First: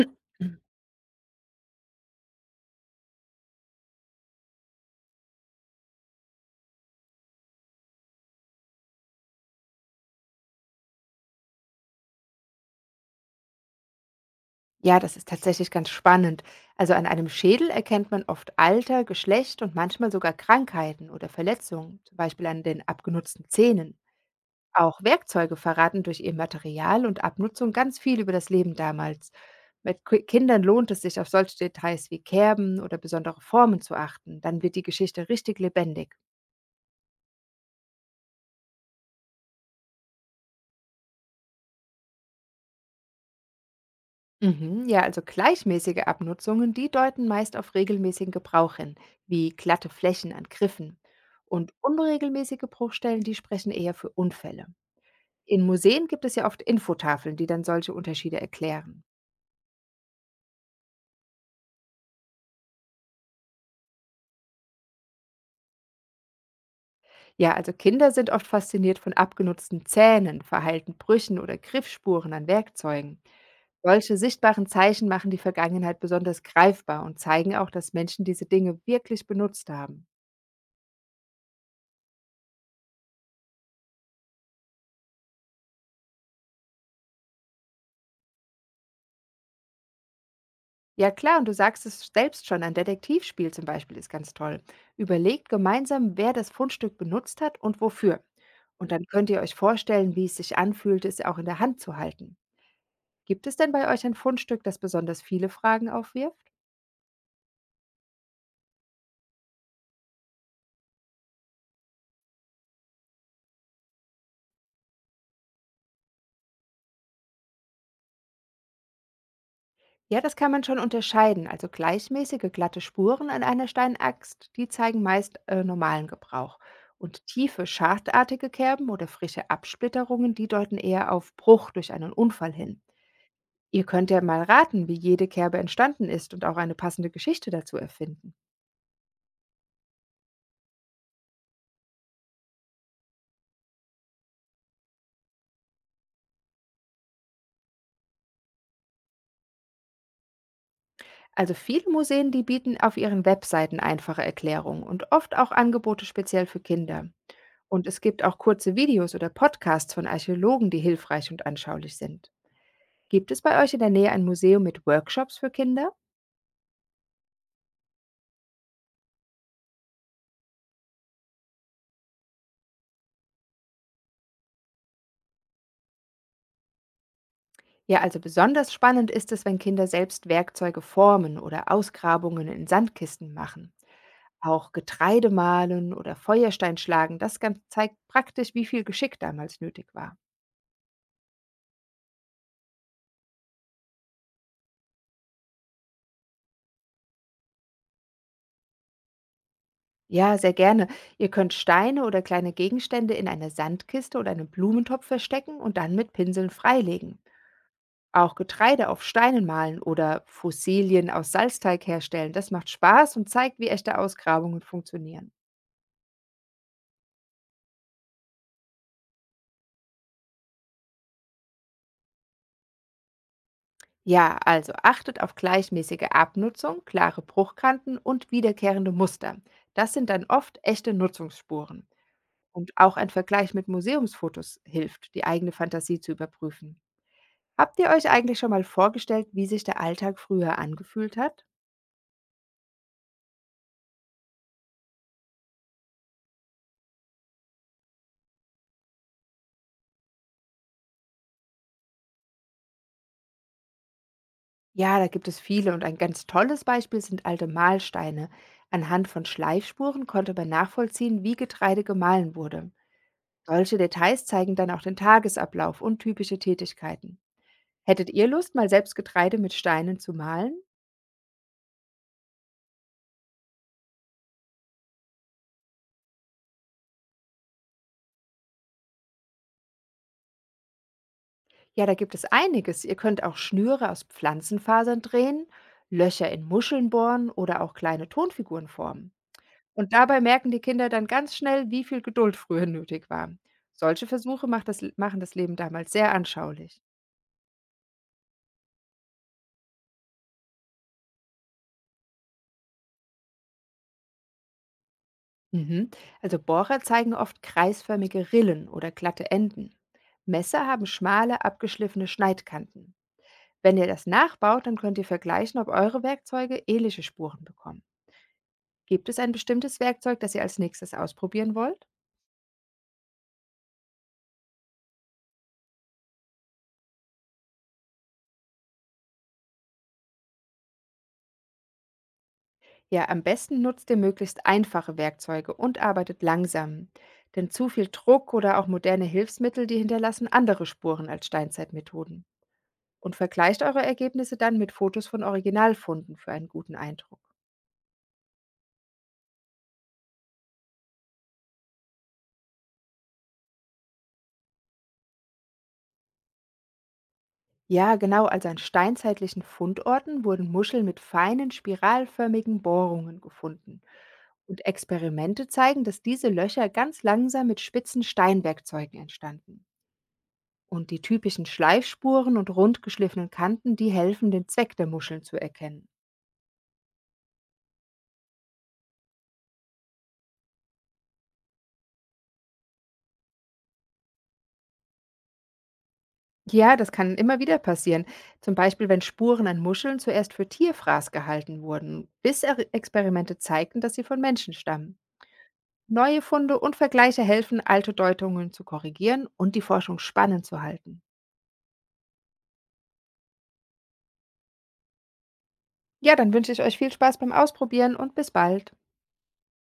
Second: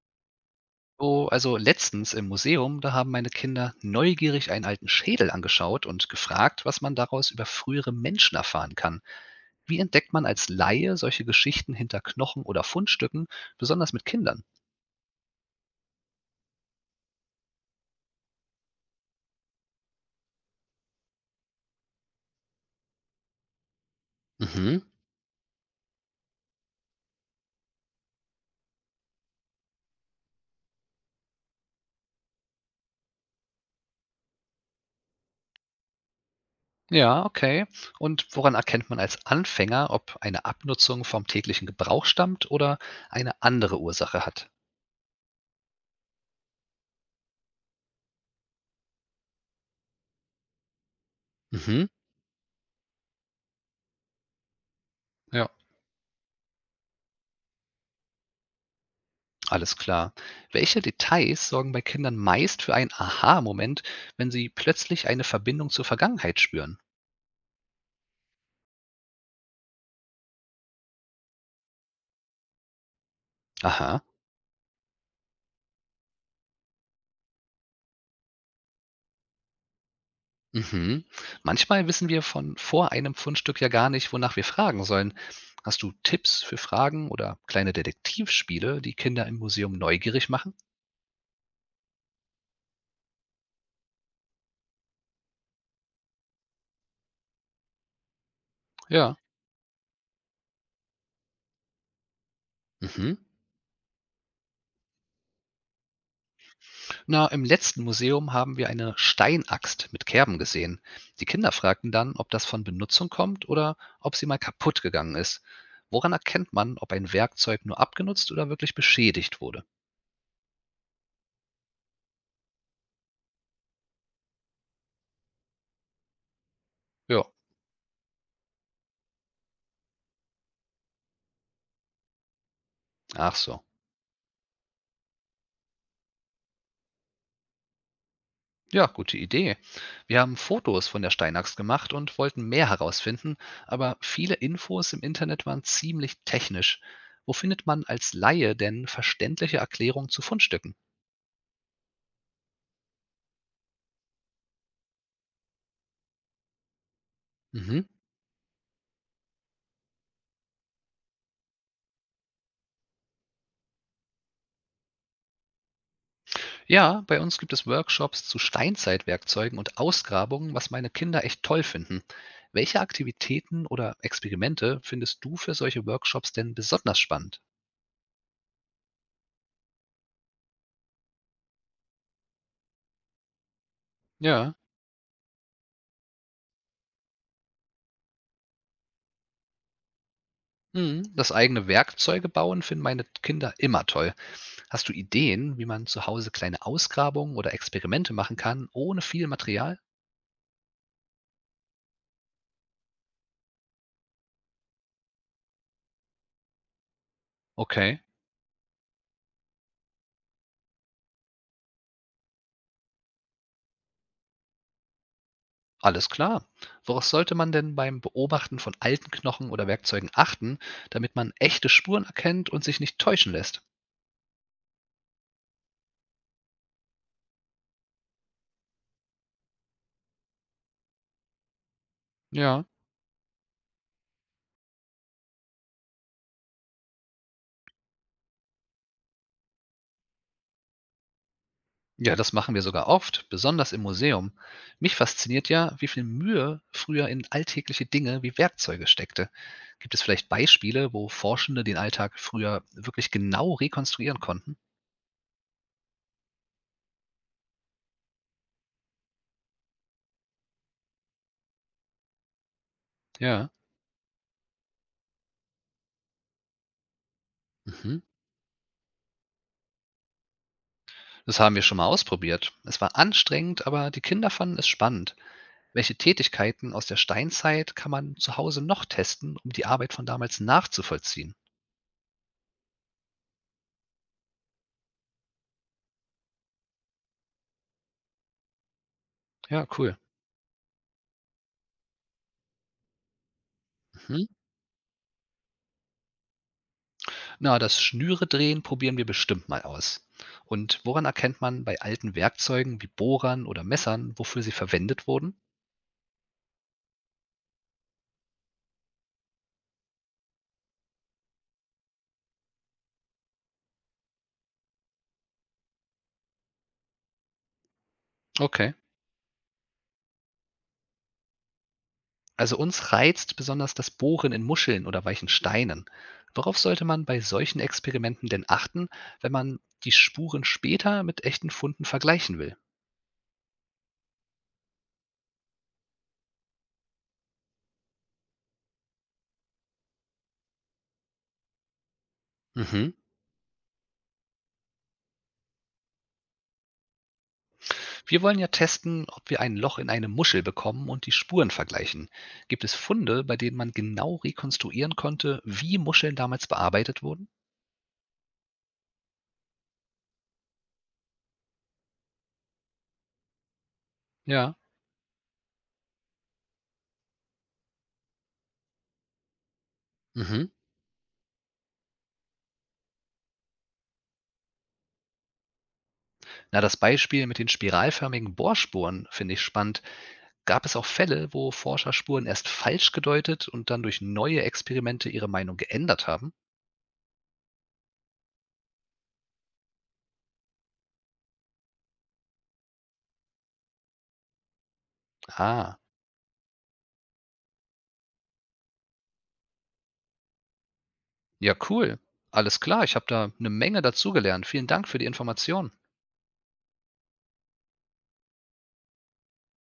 Mhm. Oh, also letztens im Museum, da haben meine Kinder neugierig einen alten Schädel angeschaut und gefragt, was man daraus über frühere Menschen erfahren kann. Wie entdeckt man als Laie solche Geschichten hinter Knochen oder Fundstücken, besonders mit Kindern? Ja, das ist tatsächlich ganz spannend. Also an einem Schädel erkennt man oft Alter, Geschlecht und manchmal sogar Krankheiten oder Verletzungen, zum Beispiel an den abgenutzten Zähnen. Mhm. Auch Werkzeuge verraten durch ihr Material und Abnutzung ganz viel über das Leben damals. Mit Ki Kindern lohnt es sich, auf solche Details wie Kerben oder besondere Formen zu achten. Dann wird die Geschichte richtig lebendig. Ja, okay. Und woran erkennt man als Anfänger, ob eine Abnutzung vom täglichen Gebrauch stammt oder eine andere Ursache hat? Mhm, ja, also gleichmäßige Abnutzungen, die deuten meist auf regelmäßigen Gebrauch hin, wie glatte Flächen an Griffen. Und Mhm. unregelmäßige Bruchstellen, die sprechen eher für Unfälle. Ja. In Museen gibt es ja oft Infotafeln, die dann solche Unterschiede erklären. Alles klar. Welche Details sorgen bei Kindern meist für einen Aha-Moment, wenn sie plötzlich eine Verbindung zur Vergangenheit spüren? Ja, also Kinder sind oft fasziniert von abgenutzten Zähnen, verheilten Brüchen oder Griffspuren an Werkzeugen. Aha. Solche sichtbaren Zeichen machen die Vergangenheit besonders greifbar und zeigen auch, dass Menschen diese Dinge wirklich benutzt haben. Mhm. Manchmal wissen wir von vor einem Fundstück ja gar nicht, wonach wir fragen sollen. Hast du Tipps für Fragen oder kleine Detektivspiele, die Kinder im Museum neugierig machen? Ja klar, und du sagst es selbst schon, ein Detektivspiel zum Beispiel ist ganz toll. Überlegt gemeinsam, wer das Fundstück benutzt hat und wofür. Und dann Ja. könnt ihr euch vorstellen, wie es sich anfühlt, es auch in der Hand zu halten. Mhm. Gibt es denn bei euch ein Fundstück, das besonders viele Fragen aufwirft? Na, im letzten Museum haben wir eine Steinaxt mit Kerben gesehen. Die Kinder fragten dann, ob das von Benutzung kommt oder ob sie mal kaputt gegangen ist. Woran erkennt man, ob ein Werkzeug nur abgenutzt oder wirklich beschädigt wurde? Ja, das kann man schon unterscheiden. Also gleichmäßige glatte Spuren an einer Steinaxt, die zeigen meist normalen Gebrauch. Ja, Und tiefe, schachtartige Kerben oder frische Absplitterungen, die deuten eher auf Bruch durch einen Unfall hin. ach so. Ihr könnt ja mal raten, wie jede Kerbe entstanden ist und auch eine passende Geschichte dazu erfinden. Ja, gute Idee. Wir haben Fotos von der Steinaxt gemacht und wollten mehr herausfinden, aber viele Infos im Internet waren ziemlich technisch. Wo findet man als Laie denn verständliche Erklärungen zu Fundstücken? Also viele Museen, die bieten auf ihren Webseiten einfache Erklärungen und oft auch Angebote speziell für Kinder. Mhm. Und es gibt auch kurze Videos oder Podcasts von Archäologen, die hilfreich und anschaulich sind. Gibt es bei euch in der Nähe ein Museum mit Workshops für Kinder? Ja, bei uns gibt es Workshops zu Steinzeitwerkzeugen und Ausgrabungen, was meine Kinder echt toll finden. Welche Aktivitäten oder Experimente findest du für solche Workshops denn besonders spannend? Ja, also besonders spannend ist es, wenn Kinder selbst Werkzeuge formen oder Ausgrabungen in Sandkisten machen. Ja. Auch Getreide mahlen oder Feuerstein schlagen, das Ganze zeigt praktisch, wie viel Geschick damals nötig war. Mhm. Das eigene Werkzeuge bauen finden meine Kinder immer toll. Hast du Ideen, wie man zu Hause kleine Ausgrabungen oder Experimente machen kann, ohne viel Material? Ja, sehr gerne. Ihr könnt Steine oder kleine Gegenstände in einer Sandkiste oder einem Blumentopf verstecken und dann mit Pinseln freilegen. Okay, Auch Getreide auf Steinen malen oder Fossilien aus Salzteig herstellen, das macht Spaß und zeigt, wie echte Ausgrabungen funktionieren. alles klar. Worauf sollte man denn beim Beobachten von alten Knochen oder Werkzeugen achten, damit man echte Spuren erkennt und sich nicht täuschen lässt? Ja, also achtet auf gleichmäßige Abnutzung, klare Bruchkanten und wiederkehrende Muster. Das sind dann oft echte Nutzungsspuren. Ja. Und auch ein Vergleich mit Museumsfotos hilft, die eigene Fantasie zu überprüfen. Habt ihr euch eigentlich schon mal vorgestellt, wie sich der Alltag früher angefühlt hat? Ja, das machen wir sogar oft, besonders im Museum. Mich fasziniert ja, wie viel Mühe früher in alltägliche Dinge wie Werkzeuge steckte. Gibt es vielleicht Beispiele, wo Forschende den Alltag früher wirklich genau rekonstruieren konnten? Ja, da gibt es viele und ein ganz tolles Beispiel sind alte Mahlsteine. Anhand von Schleifspuren konnte man nachvollziehen, wie Getreide gemahlen wurde. Ja, Solche Details zeigen dann auch den Tagesablauf und typische Tätigkeiten. mhm. Hättet ihr Lust, mal selbst Getreide mit Steinen zu mahlen? Das haben wir schon mal ausprobiert. Es war anstrengend, aber die Kinder fanden es spannend. Welche Tätigkeiten aus der Steinzeit kann man zu Hause noch testen, um die Arbeit von damals nachzuvollziehen? Ja, da gibt es einiges. Ihr könnt auch Schnüre aus Pflanzenfasern drehen, Löcher in Muscheln bohren oder auch kleine Tonfiguren formen. Ja, Und cool. dabei merken die Kinder dann ganz schnell, wie viel Geduld früher nötig war. Solche Mhm. Machen das Leben damals sehr anschaulich. Na, das Schnüre drehen probieren wir bestimmt mal aus. Und woran erkennt man bei alten Werkzeugen wie Bohrern oder Messern, wofür sie verwendet wurden? Mhm. Also Bohrer zeigen oft kreisförmige Rillen oder glatte Enden. Messer haben schmale, abgeschliffene Schneidkanten. Wenn ihr das nachbaut, dann könnt ihr vergleichen, ob eure Werkzeuge ähnliche Spuren bekommen. Okay. Gibt es ein bestimmtes Werkzeug, das ihr als nächstes ausprobieren wollt? Also uns reizt besonders das Bohren in Muscheln oder weichen Steinen. Worauf sollte man bei solchen Experimenten denn achten, wenn man die Spuren später mit echten Funden vergleichen will? Ja, am besten nutzt ihr möglichst einfache Werkzeuge und arbeitet langsam. Denn zu viel Druck oder auch moderne Hilfsmittel, die hinterlassen andere Spuren als Steinzeitmethoden. Mhm. Und vergleicht eure Ergebnisse dann mit Fotos von Originalfunden für einen guten Eindruck. Wir wollen ja testen, ob wir ein Loch in eine Muschel bekommen und die Spuren vergleichen. Gibt es Funde, bei denen man genau rekonstruieren konnte, wie Muscheln damals bearbeitet wurden? Ja, genau, also an steinzeitlichen Fundorten wurden Muscheln mit feinen, spiralförmigen Bohrungen gefunden. Ja. Und Experimente zeigen, dass diese Löcher ganz langsam mit spitzen Steinwerkzeugen entstanden. Mhm. Und die typischen Schleifspuren und rundgeschliffenen Kanten, die helfen, den Zweck der Muscheln zu erkennen. Na, das Beispiel mit den spiralförmigen Bohrspuren finde ich spannend. Gab es auch Fälle, wo Forscher Spuren erst falsch gedeutet und dann durch neue Experimente ihre Meinung geändert haben? Ja, das kann immer wieder passieren. Zum Beispiel, wenn Spuren an Muscheln zuerst für Tierfraß gehalten wurden, bis Experimente zeigten, dass sie von Menschen stammen. Ah, Neue Funde und Vergleiche helfen, alte Deutungen zu korrigieren und die Forschung spannend zu halten. ja, cool. Alles klar, ich habe da eine Menge dazugelernt. Vielen Dank für die Information. Ja, dann wünsche ich euch viel Spaß beim Ausprobieren und bis bald.